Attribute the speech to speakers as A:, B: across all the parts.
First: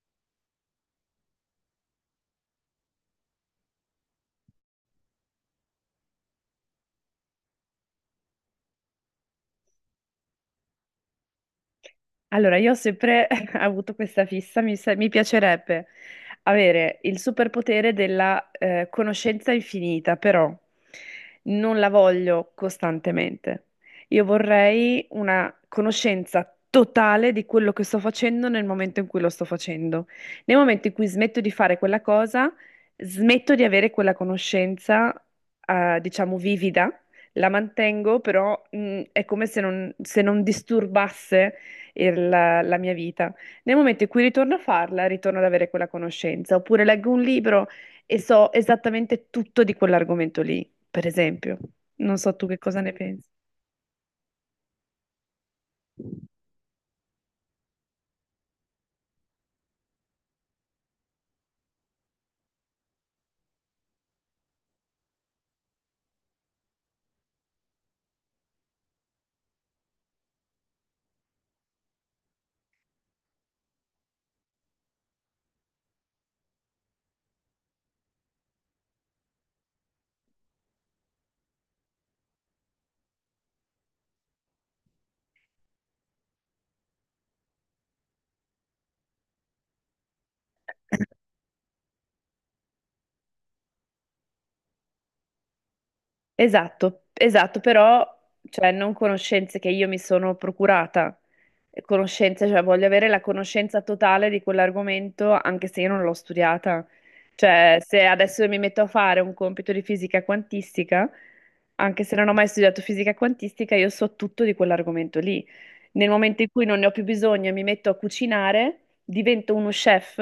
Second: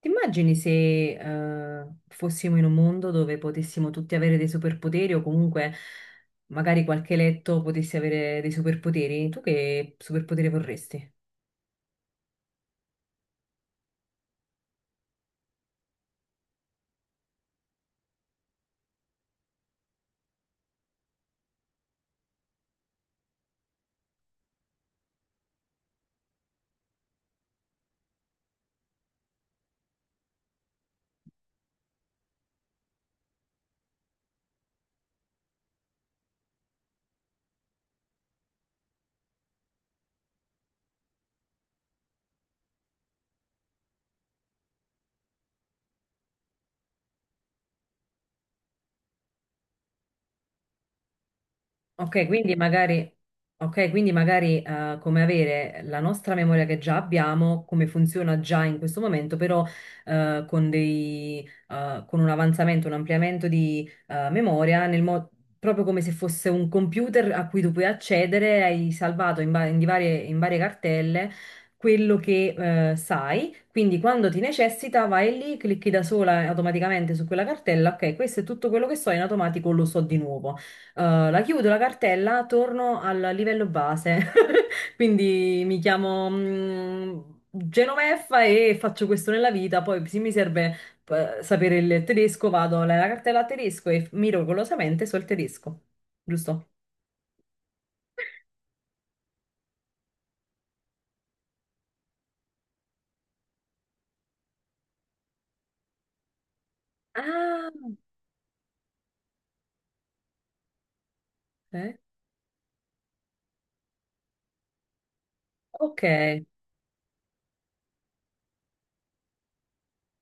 A: Ti immagini se fossimo in un mondo dove potessimo tutti avere dei superpoteri o comunque magari qualche eletto potesse avere dei superpoteri? Tu che superpotere vorresti?
B: Allora, io ho sempre avuto questa fissa, mi piacerebbe avere il superpotere della conoscenza infinita, però non la voglio costantemente. Io vorrei una conoscenza totale di quello che sto facendo nel momento in cui lo sto facendo. Nel momento in cui smetto di fare quella cosa, smetto di avere quella conoscenza, diciamo, vivida, la mantengo, però è come se non disturbasse la mia vita. Nel momento in cui ritorno a farla, ritorno ad avere quella conoscenza. Oppure leggo un libro e so esattamente tutto di quell'argomento lì, per esempio. Non
A: Ok,
B: so tu
A: quindi
B: che cosa ne
A: magari,
B: pensi.
A: ok, quindi magari, come avere la nostra memoria che già abbiamo, come funziona già in questo momento, però eh, con dei, con un avanzamento, un ampliamento di memoria, proprio come se fosse un computer a cui tu puoi accedere, hai salvato in, va- in di varie, in varie cartelle quello che sai, quindi quando ti necessita vai lì, clicchi da sola automaticamente su quella cartella, ok, questo è tutto quello che so, in automatico lo so di nuovo. La chiudo la cartella, torno al livello base, quindi mi chiamo Genoveffa e faccio questo nella vita. Poi, se mi serve sapere il tedesco, vado alla cartella a tedesco e miracolosamente so il tedesco, giusto?
B: Esatto, esatto, però cioè, non conoscenze che io mi sono procurata, conoscenze, cioè voglio avere la conoscenza totale di quell'argomento anche se io non l'ho studiata.
A: Ah,
B: Cioè, se adesso mi metto a fare un compito di fisica quantistica,
A: ok.
B: anche se non ho mai studiato fisica quantistica, io so tutto di quell'argomento lì.
A: Ok.
B: Nel momento in cui non ne ho più bisogno e mi metto a cucinare, divento uno chef,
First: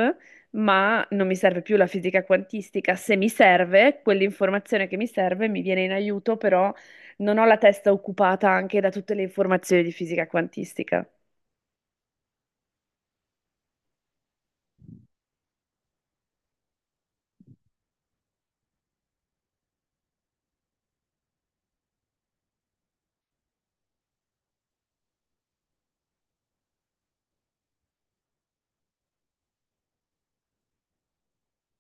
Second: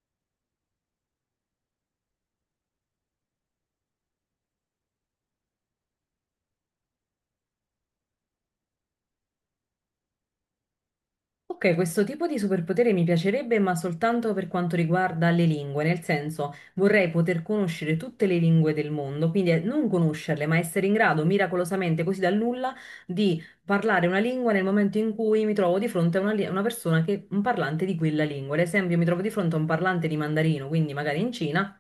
B: ma non mi serve più la fisica quantistica. Se mi serve, quell'informazione che mi serve mi viene in aiuto, però non ho la testa occupata anche da tutte le informazioni di fisica quantistica.
A: Ok, questo tipo di superpotere mi piacerebbe, ma soltanto per quanto riguarda le lingue, nel senso vorrei poter conoscere tutte le lingue del mondo, quindi non conoscerle, ma essere in grado miracolosamente, così dal nulla, di parlare una lingua nel momento in cui mi trovo di fronte a una, a una persona che un parlante di quella lingua. Ad esempio, mi trovo di fronte a un parlante di mandarino, quindi magari in Cina.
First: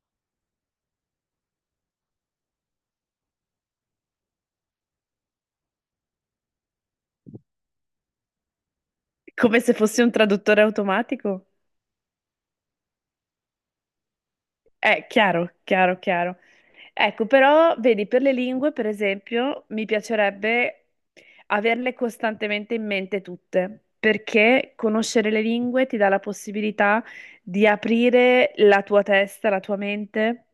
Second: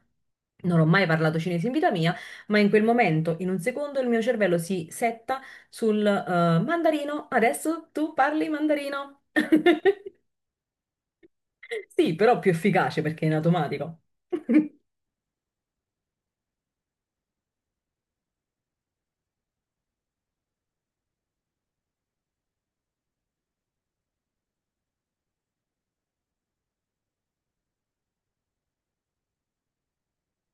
A: Non ho mai parlato cinese in vita mia, ma in quel momento, in un secondo, il mio cervello si setta sul mandarino. Adesso tu parli mandarino.
B: Come se fossi un traduttore automatico?
A: Sì, però più efficace perché è in automatico.
B: Chiaro, chiaro, chiaro. Ecco, però, vedi, per le lingue, per esempio, mi piacerebbe averle costantemente in mente tutte, perché conoscere le lingue ti dà la possibilità di aprire la tua testa, la tua mente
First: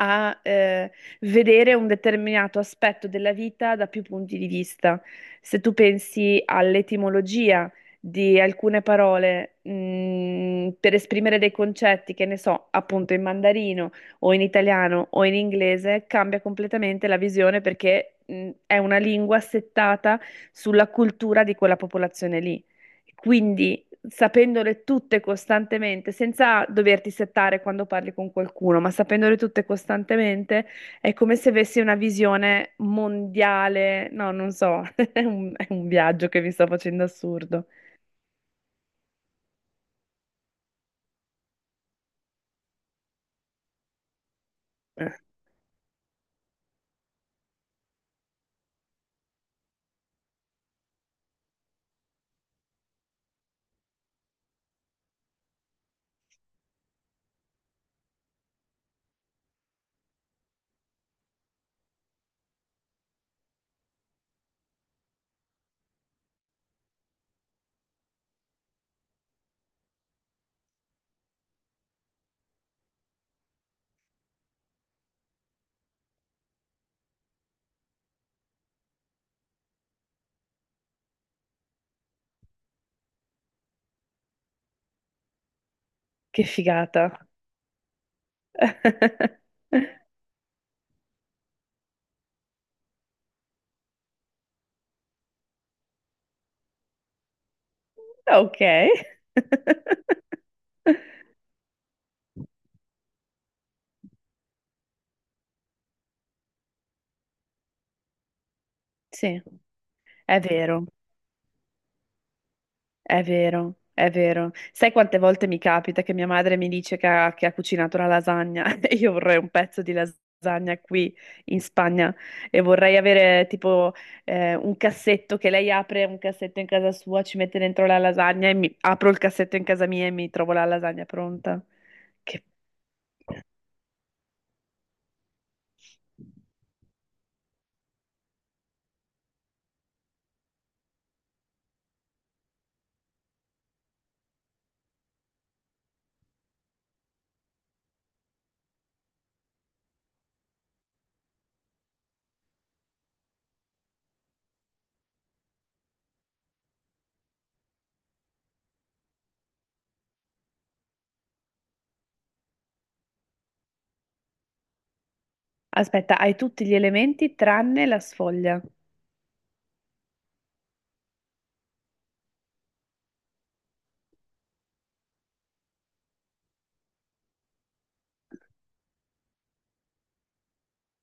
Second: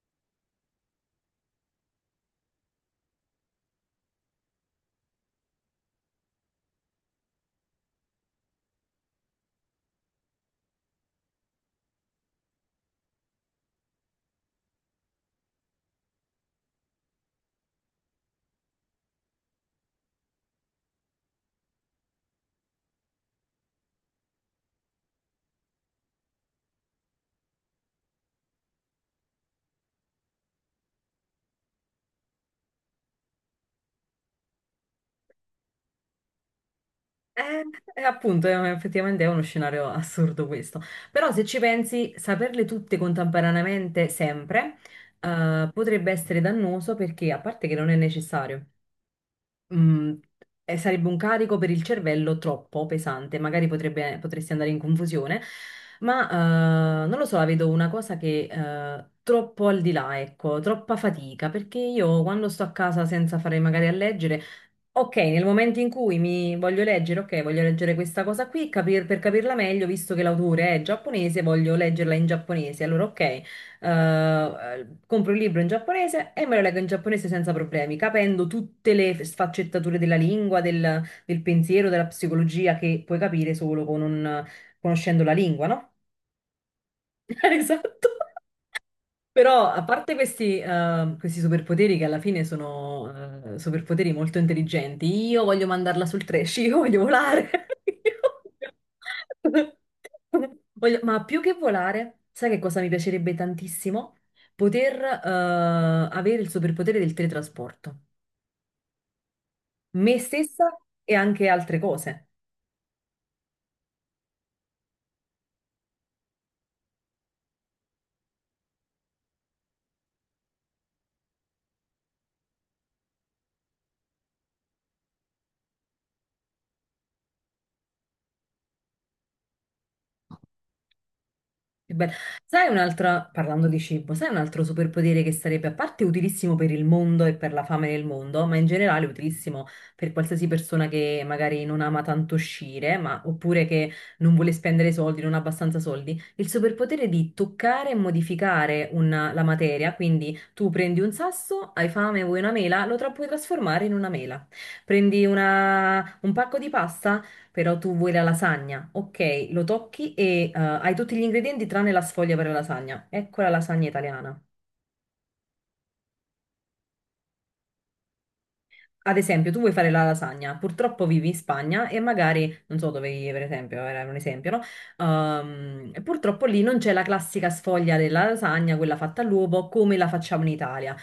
B: a vedere un determinato aspetto della vita da più punti di vista. Se tu pensi all'etimologia di alcune parole, per esprimere dei concetti che ne so, appunto in mandarino o in italiano o in inglese, cambia completamente la visione perché è una lingua settata sulla cultura di quella popolazione lì. Quindi sapendole tutte costantemente, senza doverti settare quando parli con qualcuno, ma sapendole tutte costantemente, è come se avessi una visione mondiale. No, non so, è un viaggio che mi sto facendo
A: Eh,
B: assurdo.
A: appunto, effettivamente è uno scenario assurdo questo. Però se ci pensi, saperle tutte contemporaneamente sempre,
B: Eh,
A: potrebbe essere dannoso perché, a parte che non è necessario, Mm, sarebbe un carico per il cervello troppo pesante, magari potresti andare in confusione, ma non lo so, la vedo una cosa che troppo al di là, ecco, troppa fatica, perché io quando sto a casa senza fare magari a leggere, ok, nel momento in cui mi voglio leggere, ok, voglio leggere questa cosa qui, per capirla meglio, visto che l'autore è giapponese, voglio leggerla in giapponese, allora ok eh, compro il libro in giapponese e me lo leggo in giapponese senza problemi, capendo tutte le sfaccettature della lingua, del pensiero, della psicologia che puoi capire solo con conoscendo la lingua, no?
B: Che figata.
A: Esatto. Però, a parte questi, questi superpoteri che alla fine sono superpoteri molto intelligenti, io voglio mandarla sul trash, io voglio volare. Io
B: Ok.
A: ma più che volare, sai che cosa mi piacerebbe tantissimo? Poter avere il superpotere del teletrasporto.
B: Sì,
A: Me
B: è
A: stessa
B: vero.
A: e anche altre cose.
B: È vero, è vero. Sai quante volte mi capita che mia madre mi dice che ha cucinato la lasagna e io vorrei un pezzo di lasagna qui in Spagna e vorrei avere tipo un cassetto che lei apre un cassetto in casa sua, ci mette dentro la lasagna e mi apro il cassetto in casa mia e mi trovo la lasagna pronta.
A: Che bello.
B: Che...
A: Sai un'altra, parlando di cibo, sai un altro superpotere che sarebbe a parte utilissimo per il mondo e per la fame del mondo, ma in generale utilissimo per qualsiasi persona che magari non ama tanto uscire, ma, oppure che non vuole spendere soldi, non ha abbastanza soldi, il superpotere di toccare e modificare la materia, quindi tu prendi un sasso, hai fame, vuoi una mela, puoi trasformare in una mela. Prendi un pacco di pasta, però tu vuoi la lasagna. Ok, lo tocchi e hai tutti gli ingredienti tranne la sfoglia per la lasagna. Ecco la lasagna italiana.
B: Aspetta, hai tutti gli elementi tranne la sfoglia.
A: Ad esempio, tu vuoi fare la lasagna, purtroppo vivi in Spagna e magari, non so dove vivi per esempio, era un esempio, no? E purtroppo lì non c'è la classica sfoglia della lasagna, quella fatta all'uovo, come la facciamo in Italia.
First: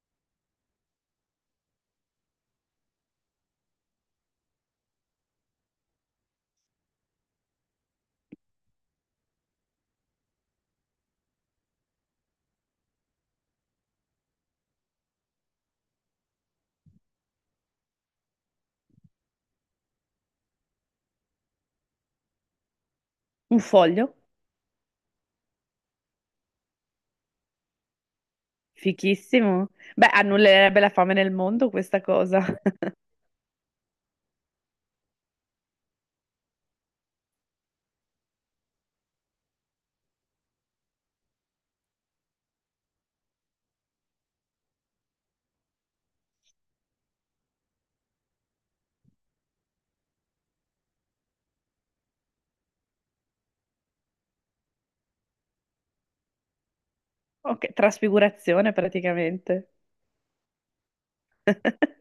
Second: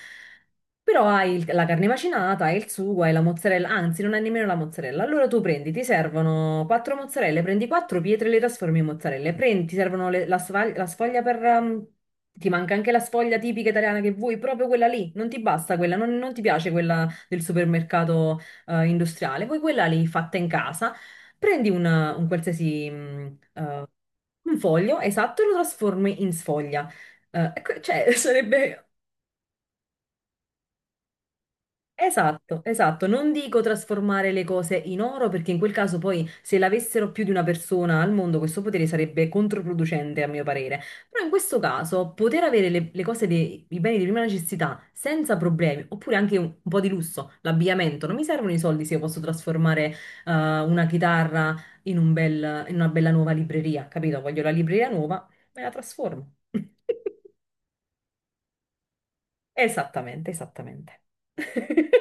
A: Però hai la carne macinata, hai il sugo, hai la mozzarella, anzi non hai nemmeno la mozzarella. Allora tu prendi, ti servono quattro mozzarelle, prendi quattro pietre e le trasformi in mozzarelle, prendi, ti servono la sfoglia per... ti manca anche la sfoglia tipica italiana che vuoi, proprio quella lì, non ti basta quella, non ti piace quella del supermercato industriale, poi quella lì fatta in casa, prendi un qualsiasi
B: Un foglio?
A: un foglio, esatto, e lo trasformi in sfoglia. Ecco, cioè, sarebbe
B: Fichissimo. Beh, annullerebbe la fame nel mondo questa cosa.
A: Esatto, esatto. Non dico trasformare le cose in oro perché in quel caso poi se l'avessero più di una persona al mondo questo potere sarebbe controproducente a mio parere. Però in questo caso poter avere le cose, i beni di prima necessità senza problemi oppure anche un po' di lusso, l'abbigliamento, non mi servono i soldi se io posso trasformare eh, una chitarra in un in una bella nuova libreria, capito? Voglio la libreria nuova, me la trasformo.
B: Ok, trasfigurazione praticamente.
A: Esattamente, esattamente.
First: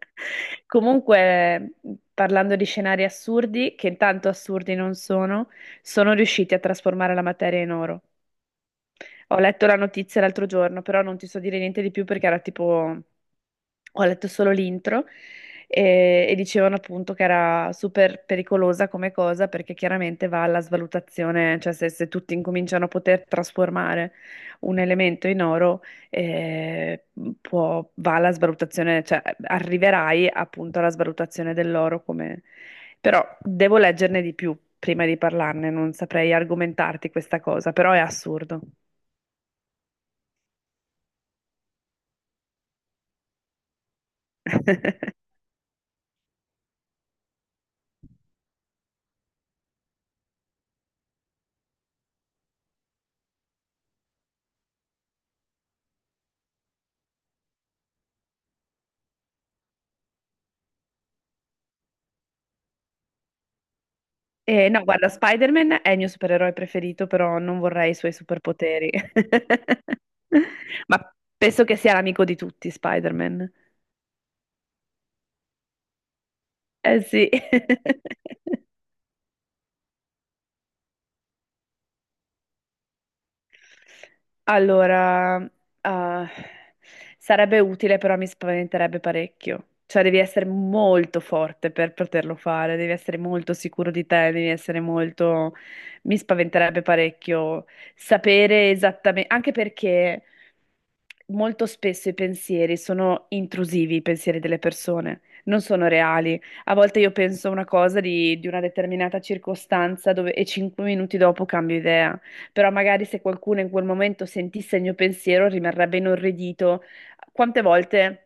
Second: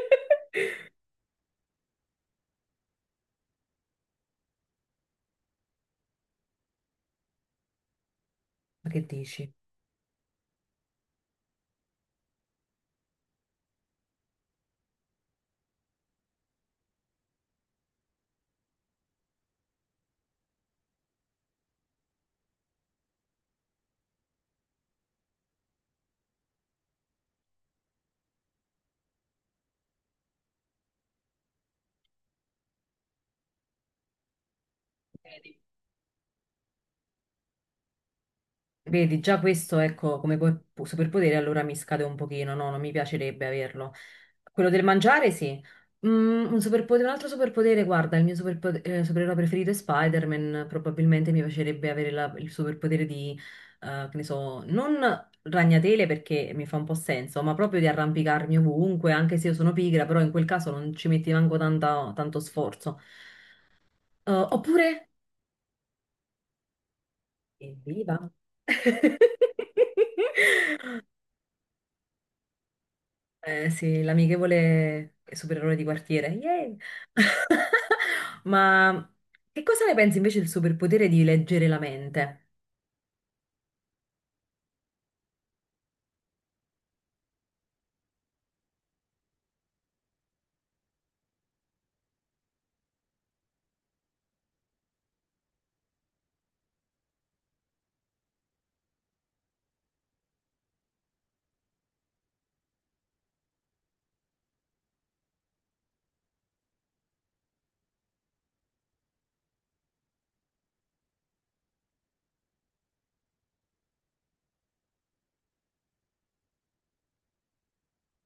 B: Comunque, parlando di scenari assurdi, che intanto assurdi non sono, sono riusciti a trasformare la materia in oro.
A: Ma che
B: Ho
A: dici?
B: letto la notizia l'altro giorno, però non ti so dire niente di più perché era tipo ho letto solo l'intro e dicevano appunto che era super pericolosa come cosa perché chiaramente va alla svalutazione, cioè se tutti incominciano a poter trasformare un elemento in oro, eh, va alla svalutazione, cioè arriverai appunto alla svalutazione dell'oro come... Però devo leggerne di più prima di parlarne, non saprei argomentarti questa cosa, però è assurdo.
A: Vedi, già questo, ecco, come superpotere allora mi scade un pochino, no, non mi piacerebbe averlo. Quello del mangiare, sì. Mm, un superpotere, un altro superpotere, guarda, supereroe preferito è Spider-Man, probabilmente mi piacerebbe avere il superpotere di, che ne so, non ragnatele perché mi fa un po' senso, ma proprio di arrampicarmi ovunque, anche se io sono pigra, però in quel caso non ci metti tanto sforzo.
B: No,
A: Oppure...
B: guarda, Spider-Man è il mio supereroe preferito, però non vorrei i suoi
A: Evviva!
B: superpoteri. Ma penso che sia l'amico di tutti, Spider-Man.
A: Sì, l'amichevole supereroe di quartiere. Yay!
B: Eh sì.
A: Ma che cosa ne pensi invece del superpotere di leggere la mente?
B: Allora, ah, sarebbe utile, però mi spaventerebbe parecchio. Cioè, devi essere molto forte per poterlo fare, devi essere molto sicuro di te, devi essere molto... Mi spaventerebbe parecchio sapere esattamente, anche perché molto spesso i pensieri sono intrusivi, i pensieri delle persone, non sono reali. A volte io penso una cosa di una determinata circostanza e 5 minuti dopo cambio idea però magari se qualcuno in quel momento sentisse il mio pensiero rimarrebbe inorridito. Quante volte?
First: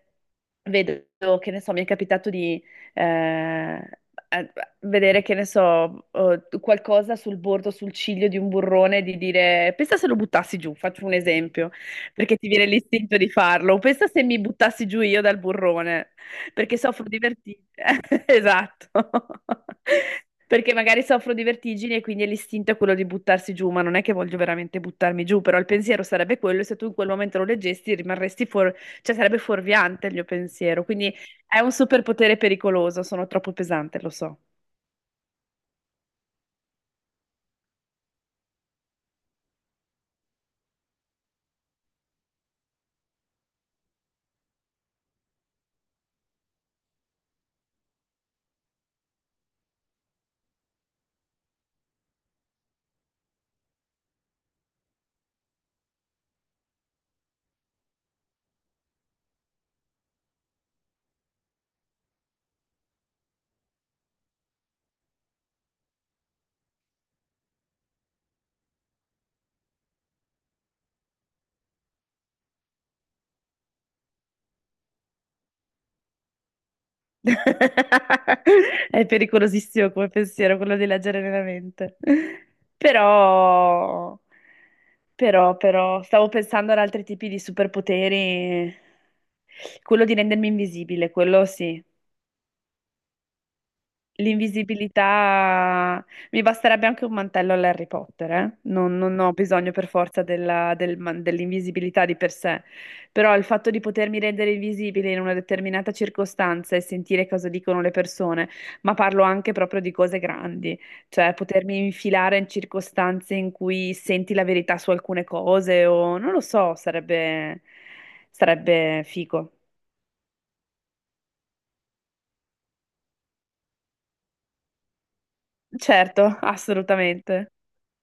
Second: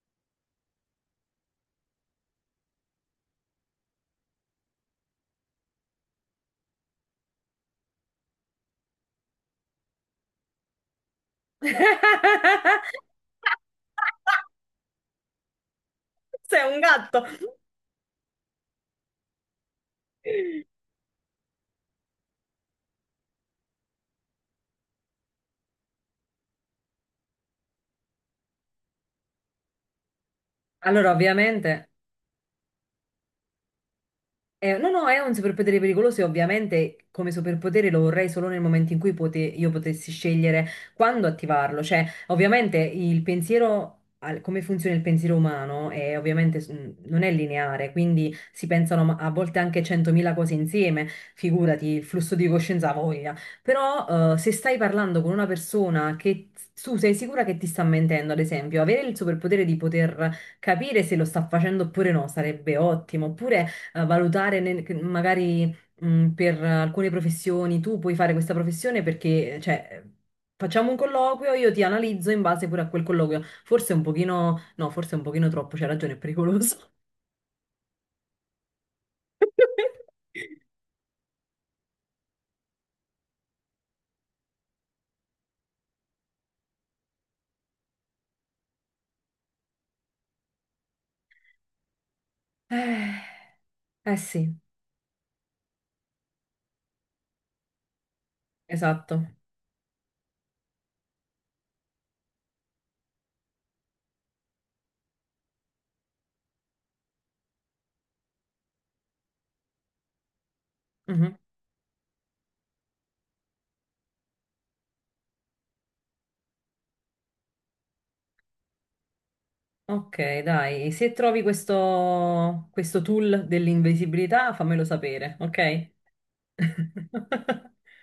B: Vedo, che ne so, mi è capitato di eh, eh, vedere, che ne so, qualcosa sul bordo, sul ciglio di un burrone, di dire, pensa se lo buttassi giù, faccio un esempio, perché ti viene l'istinto di farlo, pensa se mi buttassi giù io dal burrone,
A: Sei
B: perché
A: un
B: soffro di
A: gatto.
B: vertigini. Esatto. Perché magari soffro di vertigini e quindi l'istinto è quello di buttarsi giù, ma non è che voglio veramente buttarmi giù, però il pensiero sarebbe quello e se tu in quel momento lo leggesti rimarresti fuori cioè, sarebbe fuorviante il mio pensiero.
A: Allora,
B: Quindi è un
A: ovviamente.
B: superpotere pericoloso. Sono troppo pesante, lo so.
A: No, no, è un superpotere pericoloso e ovviamente come superpotere lo vorrei solo nel momento in cui io potessi scegliere quando attivarlo. Cioè, ovviamente il pensiero, come funziona il pensiero umano, è ovviamente non è lineare, quindi si pensano a volte anche 100.000 cose insieme, figurati il flusso di coscienza ha voglia. Però se stai parlando con una persona che tu sei sicura che ti sta mentendo, ad esempio, avere il superpotere di poter capire se lo sta facendo oppure no sarebbe ottimo, oppure valutare che magari per alcune professioni tu puoi fare questa professione perché, cioè, facciamo un colloquio, io ti analizzo in base pure a quel colloquio. Forse un pochino, no, forse un pochino troppo, c'è ragione, è pericoloso.
B: È pericolosissimo come pensiero quello di leggere nella mente. Però, però, però, stavo pensando ad altri tipi di superpoteri. Quello di rendermi invisibile, quello sì.
A: Eh, eh sì,
B: L'invisibilità, mi basterebbe anche un mantello all'Harry Potter, eh? Non
A: esatto.
B: ho bisogno per forza dell'invisibilità di per sé, però il fatto di potermi rendere invisibile in una determinata circostanza e sentire cosa dicono le persone, ma parlo anche proprio di cose grandi, cioè
A: Mhm.
B: potermi infilare in circostanze in cui senti la verità su alcune cose o non lo so, sarebbe, sarebbe figo.
A: Ok, dai, se trovi questo tool dell'invisibilità, fammelo sapere, ok?
B: Certo, assolutamente.